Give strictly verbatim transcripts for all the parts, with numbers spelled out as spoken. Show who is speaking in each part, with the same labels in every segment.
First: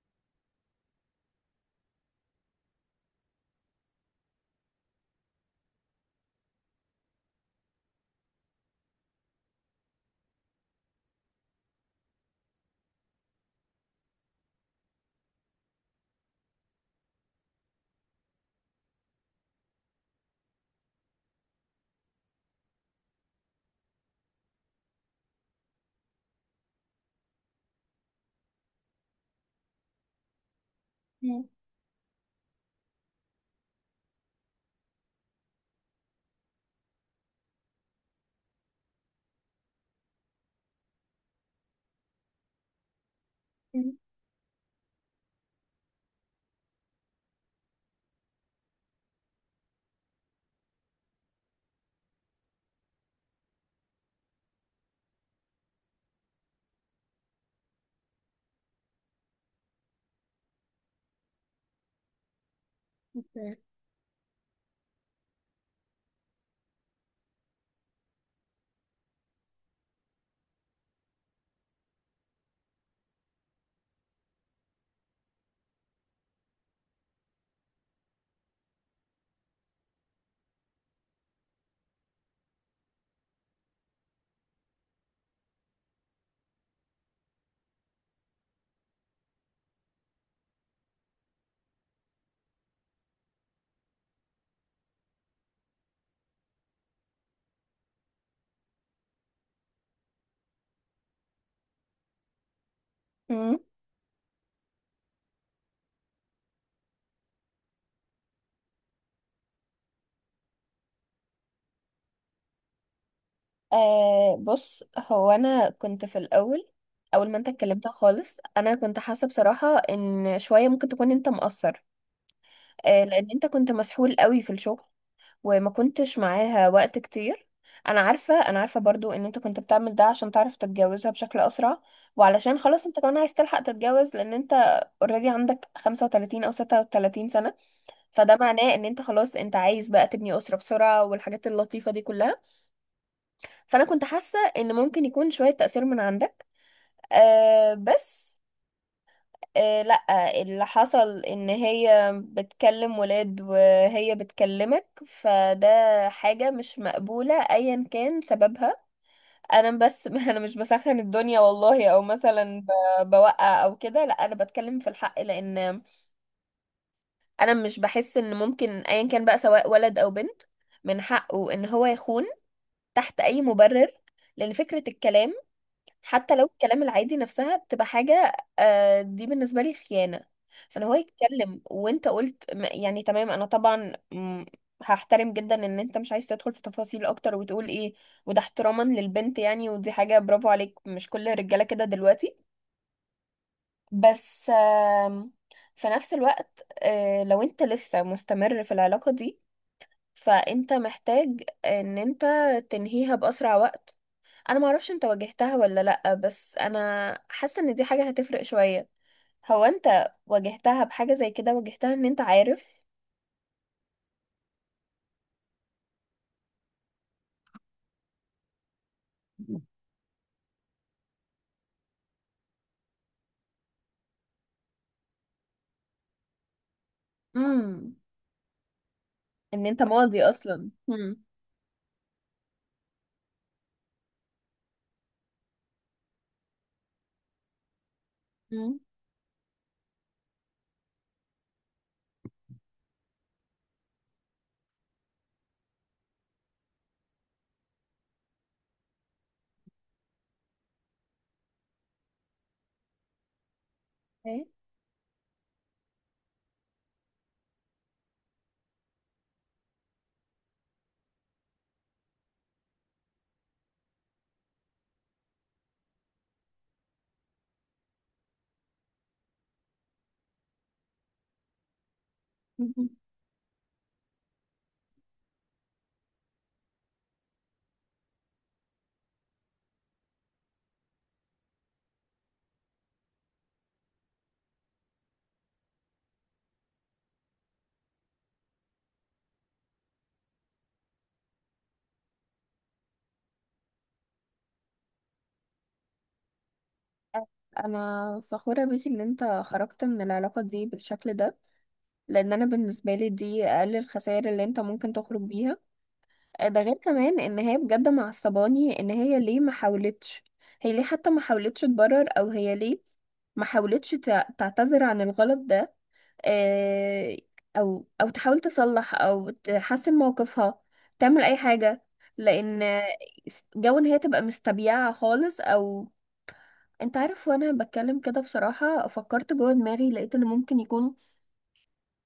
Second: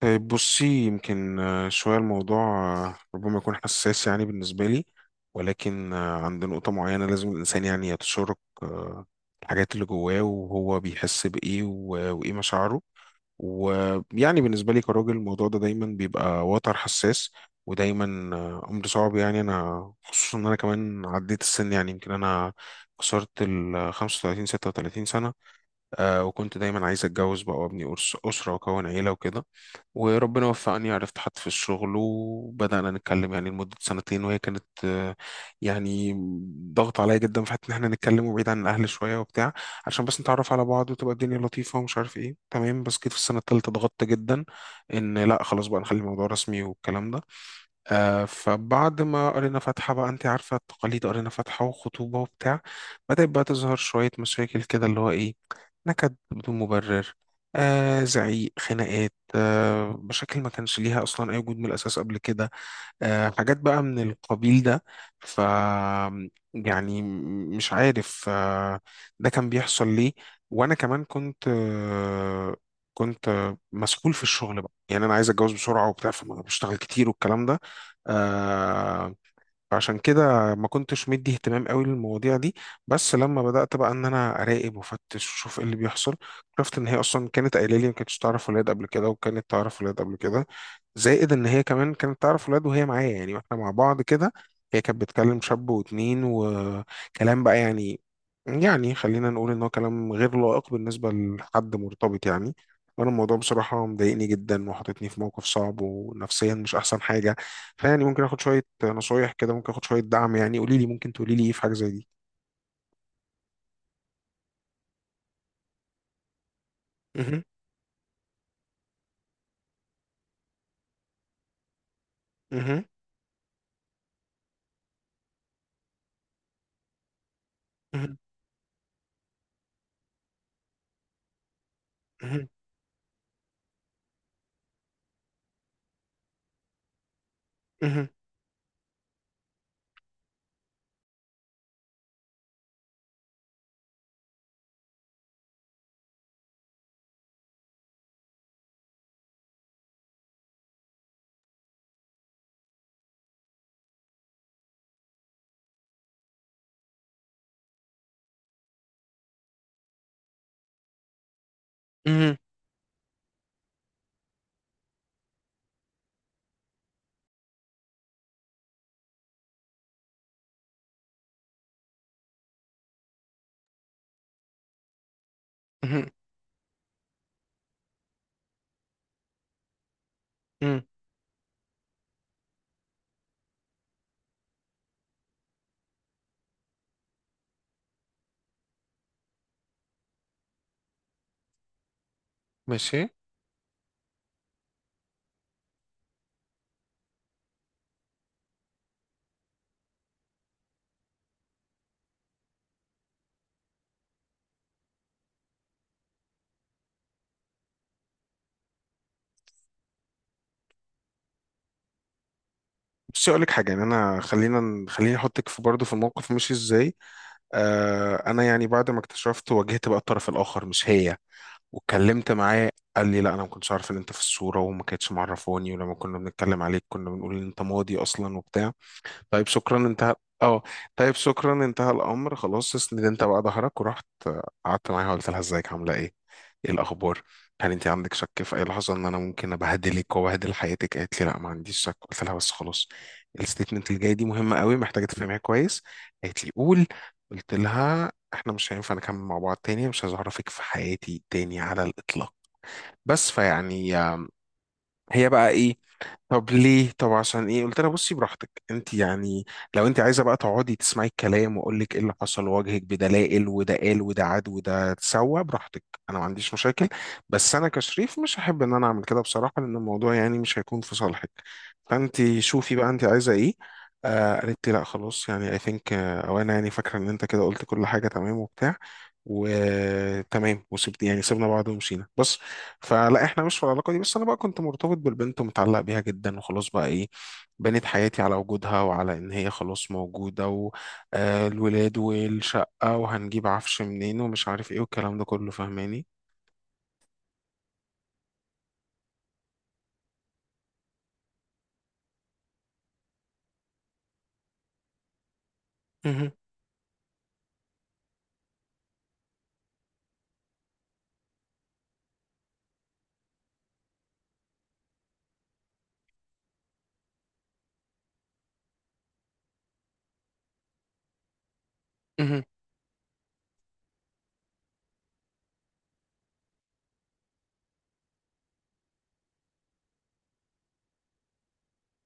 Speaker 1: طيب بصي يمكن آه، شوية الموضوع آه، ربما يكون حساس يعني بالنسبة لي، ولكن آه، عند نقطة معينة لازم الإنسان يعني يتشارك آه، الحاجات اللي جواه وهو بيحس بإيه و- وإيه مشاعره. ويعني بالنسبة لي كراجل الموضوع ده دايما بيبقى وتر حساس، ودايما آه، أمر صعب، يعني أنا خصوصا إن أنا كمان عديت السن، يعني يمكن أنا كسرت ال خمسة وتلاتين ستة وتلاتين سنة. آه، وكنت دايما عايز أتجوز بقى وأبني أرس- أسرة وأكون عيلة وكده. وربنا وفقني، عرفت حد في
Speaker 2: مم.
Speaker 1: الشغل وبدأنا نتكلم يعني لمدة سنتين، وهي كانت آه، يعني ضغط عليا جدا في حتة إن إحنا نتكلم وبعيد عن الأهل شوية وبتاع، عشان بس نتعرف على بعض وتبقى الدنيا لطيفة ومش عارف إيه، تمام. بس جيت في السنة التالتة
Speaker 2: مم.
Speaker 1: ضغطت جدا إن لأ خلاص بقى نخلي الموضوع رسمي والكلام ده. آه، فبعد ما قرينا فاتحة بقى انت عارفة التقاليد، قرينا فاتحة وخطوبة وبتاع، بدأت بقى تظهر شوية مشاكل كده، اللي هو ايه، نكد بدون مبرر، آه زعيق، خناقات، آه مشاكل ما كانش ليها اصلا اي وجود من الاساس قبل كده، آه، حاجات بقى من القبيل ده. ف يعني م- مش عارف آه، ده كان بيحصل ليه. وانا كمان كنت آه، كنت آه، مسحول في الشغل بقى، يعني انا عايز اتجوز بسرعه وبتاع، فبشتغل كتير والكلام ده. آه، فعشان كده ما كنتش مدي اهتمام قوي للمواضيع دي. بس لما بدأت بقى ان انا اراقب وافتش واشوف ايه اللي بيحصل، عرفت ان هي اصلا كانت قايله لي ما كانتش تعرف ولاد قبل كده، وكانت تعرف ولاد قبل كده، زائد ان هي كمان كانت تعرف ولاد وهي معايا، يعني واحنا مع بعض كده. هي كانت بتكلم شاب واتنين وكلام بقى، يعني يعني خلينا نقول ان هو كلام غير لائق بالنسبة لحد مرتبط يعني. وانا الموضوع
Speaker 2: مم.
Speaker 1: بصراحة مضايقني جدا وحاططني في موقف صعب، ونفسيا مش احسن حاجة. فيعني ممكن اخد شويه نصايح كده، ممكن اخد شويه دعم، يعني قولي لي، ممكن تقولي لي ايه في حاجه زي دي؟
Speaker 2: آه، بص، هو انا كنت في الاول. اول ما
Speaker 1: مهم،
Speaker 2: انت اتكلمت خالص، انا كنت حاسه بصراحه ان شويه ممكن تكون انت مقصر.
Speaker 1: مهم،
Speaker 2: آه، لان انت كنت مسحول قوي في الشغل وما كنتش معاها وقت كتير. انا
Speaker 1: مهم،
Speaker 2: عارفه انا عارفه برضو ان انت كنت بتعمل ده عشان تعرف تتجوزها بشكل اسرع،
Speaker 1: مهم،
Speaker 2: وعلشان خلاص انت كمان عايز تلحق تتجوز، لان انت اوريدي عندك خمسة وتلاتين او ستة وتلاتين سنه.
Speaker 1: مهم،
Speaker 2: فده معناه ان انت خلاص انت عايز بقى تبني اسره بسرعه، والحاجات اللطيفه دي كلها. فانا كنت حاسه ان ممكن يكون شويه تاثير من عندك. أه، بس أه، لا. اللي حصل ان هي بتكلم ولاد وهي بتكلمك، فده حاجه مش مقبوله ايا كان سببها. انا بس انا مش بسخن الدنيا والله، او
Speaker 1: مهم،
Speaker 2: مثلا ب- بوقع او كده. لا، انا بتكلم في الحق، لان انا مش بحس ان ممكن ايا كان بقى، سواء ولد او بنت، من حقه ان هو يخون تحت اي مبرر. لان فكره الكلام،
Speaker 1: مهم،
Speaker 2: حتى لو الكلام العادي نفسها بتبقى حاجة آه، دي بالنسبة لي خيانة.
Speaker 1: مهم.
Speaker 2: فان هو يتكلم، وانت قلت م- يعني تمام. انا طبعا م، هحترم جدا ان انت مش عايز تدخل في تفاصيل اكتر وتقول ايه، وده احتراما للبنت يعني، ودي حاجة برافو عليك، مش كل الرجالة كده دلوقتي.
Speaker 1: ماشي.
Speaker 2: بس آم، في نفس الوقت، آه، لو انت لسه مستمر في العلاقة دي، فانت محتاج ان انت تنهيها بأسرع وقت. انا ما اعرفش انت واجهتها ولا لا، بس انا حاسه ان دي حاجه هتفرق شويه. هو انت واجهتها بحاجه زي كده، واجهتها ان انت عارف؟
Speaker 1: بصي اقول لك حاجه، يعني انا خلينا خليني احطك في برضه في الموقف ماشي ازاي. آه انا يعني بعد ما اكتشفت واجهت بقى الطرف الاخر مش هي، واتكلمت معاه قال لي لا انا ما كنتش عارف ان انت في الصوره، وما كانتش معرفاني، ولما كنا بنتكلم عليك كنا بنقول ان انت
Speaker 2: امم،
Speaker 1: ماضي اصلا وبتاع. طيب
Speaker 2: ان
Speaker 1: شكرا،
Speaker 2: انت
Speaker 1: انتهى.
Speaker 2: ماضي
Speaker 1: اه.
Speaker 2: اصلا.
Speaker 1: طيب
Speaker 2: مم.
Speaker 1: شكرا، انتهى الامر خلاص. اسند انت بقى ظهرك. ورحت آه، قعدت معاها قلت لها ازيك، عامله ايه، ايه الاخبار؟ هل انت عندك شك في اي
Speaker 2: امم.
Speaker 1: لحظه ان انا ممكن ابهدلك وابهدل حياتك؟ قالت لي لا ما عنديش شك. قلت لها بس خلاص، الستيتمنت اللي جاي دي مهمه قوي محتاجه تفهميها كويس. قالت لي قول. قلت لها احنا مش هينفع نكمل مع بعض تاني، مش عايز اعرفك في حياتي تاني على الاطلاق. بس. فيعني آه،
Speaker 2: ايه؟
Speaker 1: هي بقى ايه؟ طب ليه، طب عشان ايه؟ قلت لها بصي براحتك انت يعني، لو انت عايزه بقى تقعدي تسمعي الكلام واقول لك ايه اللي حصل واواجهك بدلائل وده قال وده عاد وده، اتسوى براحتك، انا ما عنديش مشاكل. بس انا كشريف مش هحب ان انا اعمل كده بصراحه، لان الموضوع يعني مش هيكون في صالحك. فانت شوفي بقى انت عايزه ايه. آه قالت لي لا خلاص، يعني اي ثينك، او انا يعني فاكره ان انت كده قلت كل حاجه تمام وبتاع وتمام، وسبت، يعني سيبنا بعض ومشينا بس. فلا احنا مش في العلاقه دي. بس انا بقى كنت مرتبط بالبنت ومتعلق بيها جدا، وخلاص بقى ايه، بنيت حياتي على وجودها وعلى ان هي خلاص موجوده، والولاد والشقه وهنجيب عفش منين ومش عارف ايه والكلام ده كله، فاهماني.
Speaker 2: انا فخوره بيك ان انت خرجت من العلاقه دي بالشكل ده، لان انا بالنسبه لي دي اقل الخسائر اللي انت ممكن تخرج بيها.
Speaker 1: مهم،
Speaker 2: آه، ده غير كمان ان هي بجد معصباني، ان هي ليه ما حاولتش؟ هي ليه حتى ما حاولتش تبرر؟ او هي ليه ما حاولتش تع- تعتذر عن الغلط ده؟ آه، او او تحاول تصلح او تحسن موقفها، تعمل اي حاجة.
Speaker 1: مهم،
Speaker 2: لان جو ان هي تبقى مستبيعة خالص، او انت عارف، وانا بتكلم كده بصراحة، فكرت جوه دماغي، لقيت ان ممكن يكون،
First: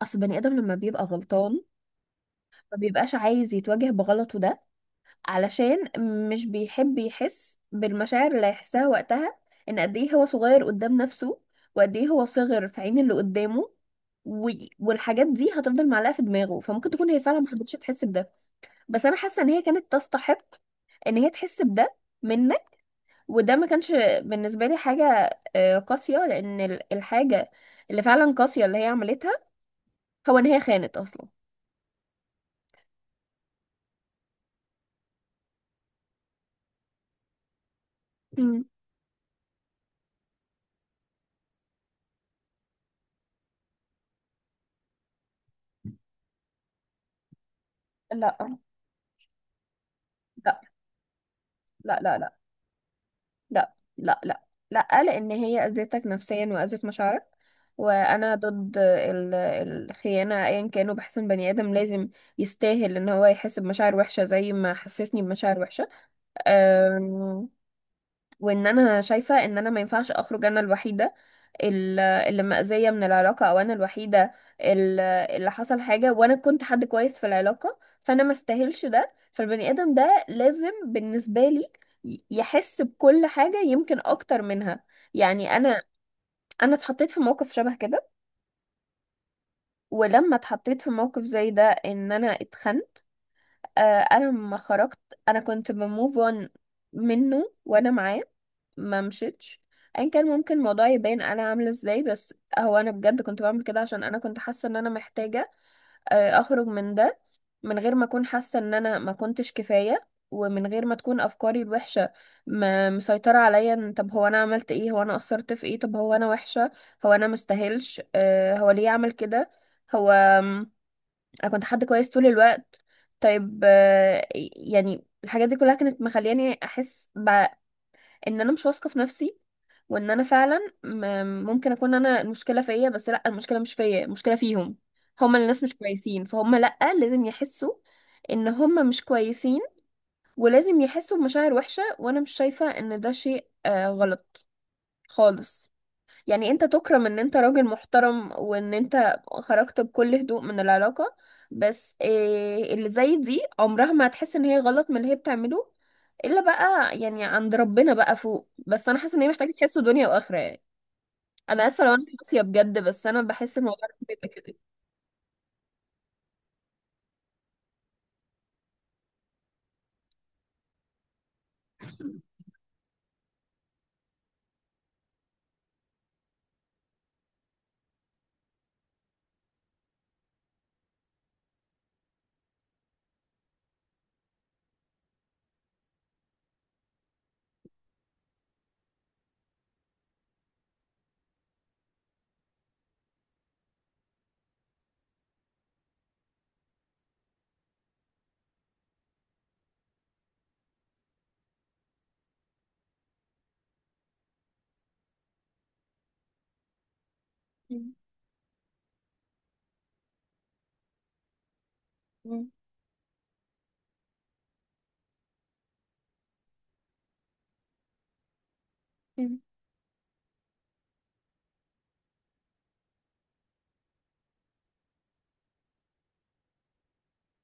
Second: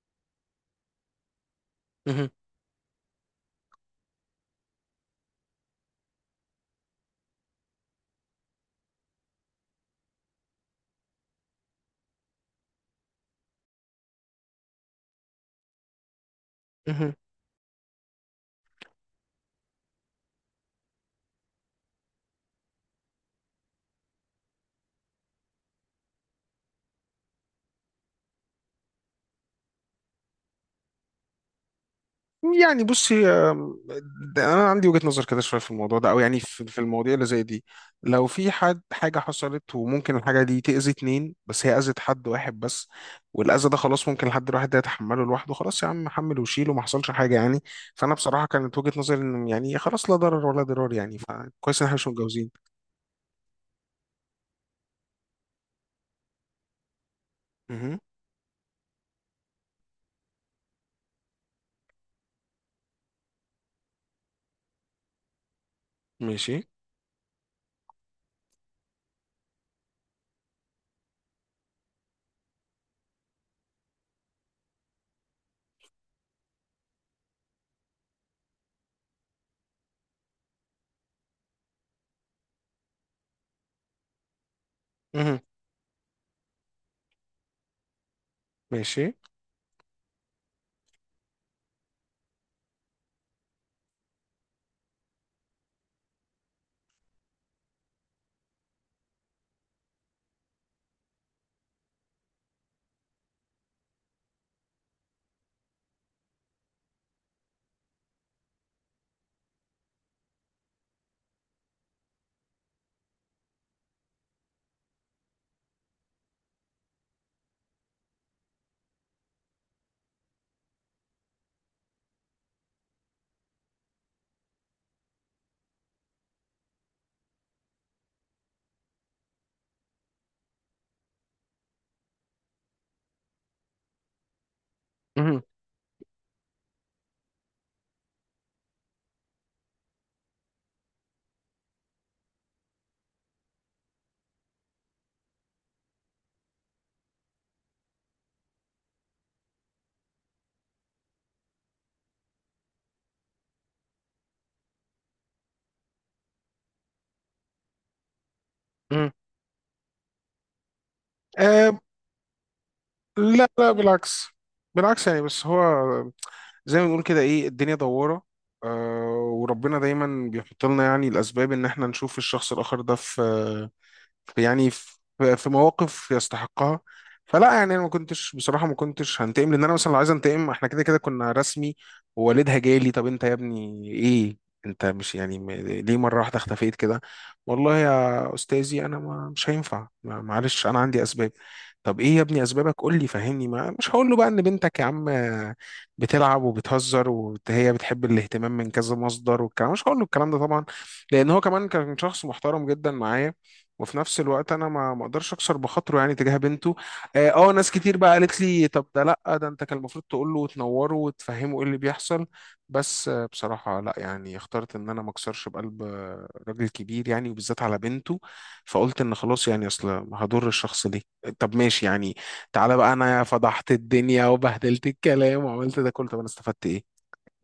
Speaker 2: اصل بني ادم لما بيبقى غلطان
Speaker 1: مهم،
Speaker 2: ما بيبقاش عايز يتواجه بغلطه ده، علشان مش بيحب يحس بالمشاعر اللي هيحسها وقتها، ان قد ايه هو صغير قدام نفسه، وقد ايه هو صغر في عين اللي قدامه. و... والحاجات دي هتفضل معلقة في دماغه، فممكن تكون
Speaker 1: مهم.
Speaker 2: هي فعلا ما حبتش تحس بده. بس انا حاسة ان هي كانت تستحق ان هي تحس بده منك، وده ما كانش بالنسبة لي حاجة آه، قاسية. لان ال- الحاجة اللي فعلا قاسية اللي هي عملتها، هو ان هي خانت اصلا.
Speaker 1: يعني بصي آم، ده انا عندي وجهة نظر كده شويه في الموضوع ده، او يعني في في المواضيع اللي زي دي، لو في
Speaker 2: مم.
Speaker 1: حد حاجه حصلت وممكن الحاجه دي تاذي اتنين، بس هي اذت حد واحد بس، والاذى ده خلاص ممكن الحد الواحد ده يتحمله لوحده، خلاص يا عم حمل وشيل وما حصلش حاجه يعني. فانا
Speaker 2: لا،
Speaker 1: بصراحه
Speaker 2: لا،
Speaker 1: كانت وجهة نظري ان يعني خلاص، لا ضرر
Speaker 2: لا،
Speaker 1: ولا ضرار يعني، فكويس ان احنا
Speaker 2: لا،
Speaker 1: مش
Speaker 2: لا،
Speaker 1: متجوزين.
Speaker 2: لا، لا، لا، لا، لان هي اذتك نفسيا واذت مشاعرك.
Speaker 1: مهم.
Speaker 2: وانا ضد ال- الخيانه ايا كانوا. بحس ان بني ادم لازم يستاهل ان هو يحس بمشاعر وحشه، زي ما حسسني بمشاعر وحشه.
Speaker 1: ماشي.
Speaker 2: أم، وان انا شايفه ان انا ما ينفعش اخرج انا الوحيده ال- اللي مأذية من العلاقة، أو أنا الوحيدة ال- اللي حصل حاجة، وأنا كنت حد كويس في العلاقة. فأنا ما استاهلش ده. فالبني آدم ده لازم بالنسبة لي ي- يحس بكل حاجة، يمكن أكتر منها.
Speaker 1: مهم.
Speaker 2: يعني أنا أنا اتحطيت في موقف شبه كده.
Speaker 1: ماشي.
Speaker 2: ولما اتحطيت في موقف زي ده، إن أنا اتخنت، آه، أنا لما خرجت، أنا كنت بموف أون منه وأنا معاه. ما مشيتش. ايا كان ممكن الموضوع يبان انا عامله ازاي، بس هو انا بجد كنت بعمل كده عشان انا كنت حاسه ان انا محتاجه آه، اخرج من ده، من غير ما اكون حاسه ان انا ما كنتش كفايه، ومن غير ما تكون افكاري الوحشه ما مسيطره عليا. إن طب هو انا عملت ايه؟ هو انا قصرت في ايه؟ طب هو انا وحشه؟ هو انا مستاهلش؟ آه، هو ليه عمل كده؟ هو آم، انا كنت حد كويس طول الوقت. طيب، آه، يعني الحاجات دي كلها كانت مخلياني احس بع- ان انا مش واثقه في نفسي، وان انا فعلا م- ممكن اكون انا المشكله فيا. بس لا، المشكله مش فيا، المشكله فيهم. هما
Speaker 1: مهم.
Speaker 2: الناس مش كويسين، فهم لا، لازم يحسوا ان هما مش كويسين، ولازم يحسوا بمشاعر وحشه. وانا مش شايفه ان ده شيء آه غلط خالص. يعني انت تكرم ان انت راجل محترم، وان انت خرجت بكل هدوء من العلاقه. بس آه اللي زي دي عمرها ما هتحس ان هي غلط من اللي هي بتعمله، الا بقى يعني عند ربنا بقى فوق. بس انا
Speaker 1: مهم.
Speaker 2: حاسه ان هي محتاجه تحس دنيا واخره يعني. انا
Speaker 1: آه
Speaker 2: اسفه لو انا قاسيه بجد، بس انا
Speaker 1: لا
Speaker 2: بحس
Speaker 1: لا،
Speaker 2: الموضوع ده
Speaker 1: بالعكس،
Speaker 2: بيبقى كده.
Speaker 1: بالعكس يعني. بس هو زي ما بنقول كده، ايه، الدنيا دوارة، آه وربنا دايما بيحط لنا يعني الأسباب إن احنا نشوف الشخص الآخر ده في يعني في في مواقف يستحقها. فلا يعني انا ما كنتش بصراحه، ما كنتش هنتقم، لان انا مثلا لو عايز انتقم احنا كده كده كنا رسمي، ووالدها جالي طب انت يا ابني ايه، انت مش يعني م- ليه مره واحده اختفيت كده؟ والله يا استاذي انا ما مش هينفع ما- معلش انا عندي اسباب. طب ايه يا ابني اسبابك، قول لي فهمني. ما مش هقول له بقى ان بنتك يا عم بتلعب وبتهزر وهي بتحب الاهتمام من كذا مصدر والكلام، مش هقول له الكلام ده طبعا، لان هو كمان كان شخص محترم جدا معايا. وفي نفس الوقت انا ما ما اقدرش اكسر بخاطره يعني تجاه بنته. اه آه، ناس
Speaker 2: مم.
Speaker 1: كتير بقى قالت لي طب ده، لا ده انت كان المفروض تقول له وتنوره وتفهمه ايه اللي بيحصل.
Speaker 2: مم.
Speaker 1: بس آه، بصراحة لا، يعني اخترت ان انا ما اكسرش بقلب آه، راجل كبير، يعني وبالذات على بنته. فقلت ان
Speaker 2: مم.
Speaker 1: خلاص، يعني اصل هضر الشخص ده. طب ماشي يعني، تعالى بقى، انا فضحت الدنيا وبهدلت الكلام وعملت ده كله، طب انا استفدت ايه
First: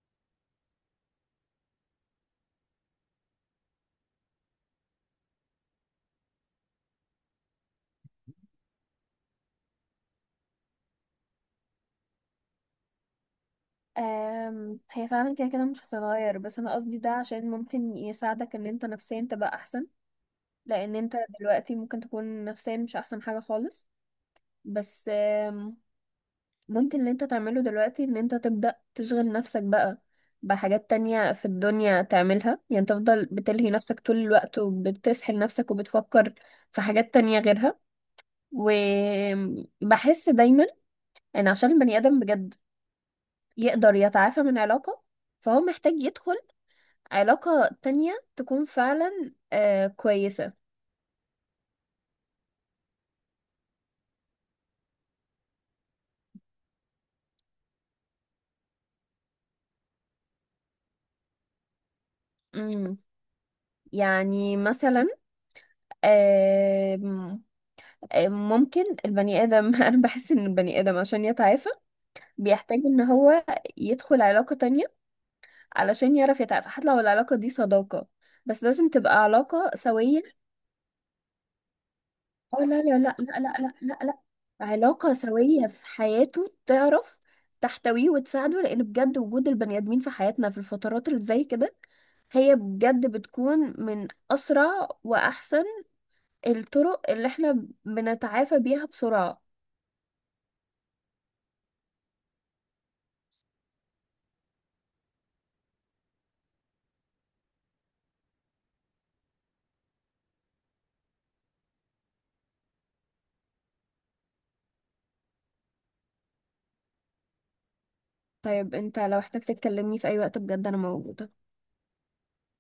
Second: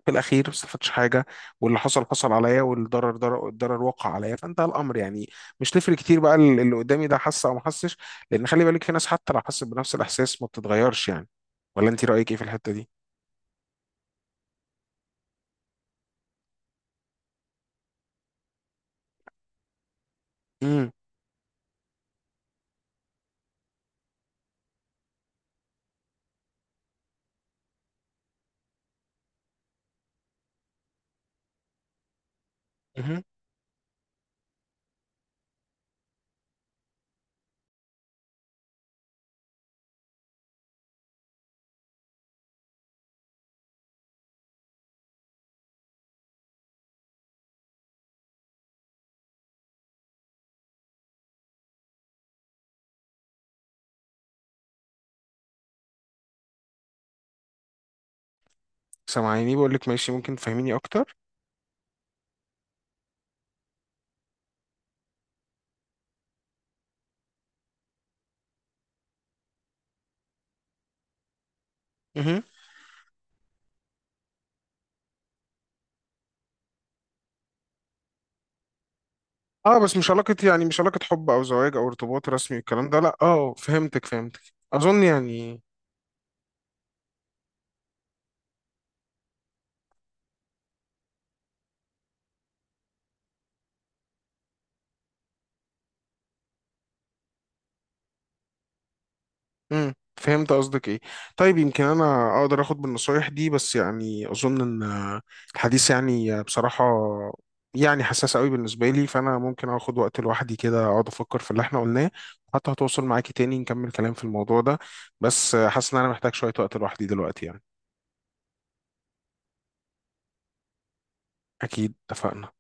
Speaker 1: في الاخير؟ ما استفدتش حاجه، واللي حصل حصل عليا، والضرر ضرر الضرر وقع عليا، فانتهى الامر يعني. مش تفرق كتير بقى ال- اللي قدامي ده حس او ما حسش، لان خلي بالك في ناس حتى لو حست بنفس الاحساس ما بتتغيرش يعني. ولا انت رايك ايه في الحته دي؟
Speaker 2: أم، هي فعلا كده كده مش هتتغير، بس انا قصدي ده عشان ممكن يساعدك ان انت نفسيا تبقى احسن.
Speaker 1: امم.
Speaker 2: لان انت دلوقتي ممكن تكون نفسيا مش احسن حاجة خالص. بس ممكن اللي انت تعمله دلوقتي ان انت تبدأ تشغل نفسك بقى بحاجات تانية في الدنيا تعملها، يعني
Speaker 1: اها.
Speaker 2: تفضل بتلهي نفسك طول الوقت وبتسحل نفسك وبتفكر في حاجات تانية غيرها. وبحس دايما ان عشان البني آدم بجد يقدر يتعافى من علاقة، فهو محتاج يدخل علاقة تانية تكون فعلا آه كويسة.
Speaker 1: سامعيني، بقول لك ماشي ممكن تفهميني اكتر.
Speaker 2: امم. يعني مثلا، آه ممكن البني آدم أنا بحس إن البني آدم عشان يتعافى
Speaker 1: اها.
Speaker 2: بيحتاج ان هو يدخل علاقة تانية، علشان يعرف يتعافى، حتى لو العلاقة دي صداقة، بس لازم تبقى علاقة
Speaker 1: اه بس مش
Speaker 2: سوية.
Speaker 1: علاقه، يعني مش علاقه حب او زواج او ارتباط رسمي
Speaker 2: اه، لا،
Speaker 1: والكلام
Speaker 2: لا،
Speaker 1: ده،
Speaker 2: لا،
Speaker 1: لا.
Speaker 2: لا، لا،
Speaker 1: اه
Speaker 2: لا، لا،
Speaker 1: فهمتك،
Speaker 2: لا.
Speaker 1: فهمتك. اظن
Speaker 2: علاقة
Speaker 1: يعني،
Speaker 2: سوية في حياته، تعرف تحتويه وتساعده، لان بجد وجود البني ادمين في حياتنا في الفترات اللي زي كده، هي بجد بتكون من اسرع واحسن الطرق اللي احنا بنتعافى بيها بسرعة.
Speaker 1: امم، فهمت قصدك ايه. طيب يمكن انا اقدر اخد بالنصايح دي، بس يعني اظن ان الحديث يعني بصراحة يعني حساس قوي بالنسبة لي، فانا ممكن اخد وقت لوحدي كده اقعد افكر في اللي احنا قلناه، حتى هتوصل معاكي تاني نكمل كلام في الموضوع ده. بس حاسس ان انا محتاج شوية وقت لوحدي دلوقتي يعني.
Speaker 2: طيب انت لو احتاج تتكلمني في اي وقت، بجد انا موجودة.
Speaker 1: اكيد، اتفقنا.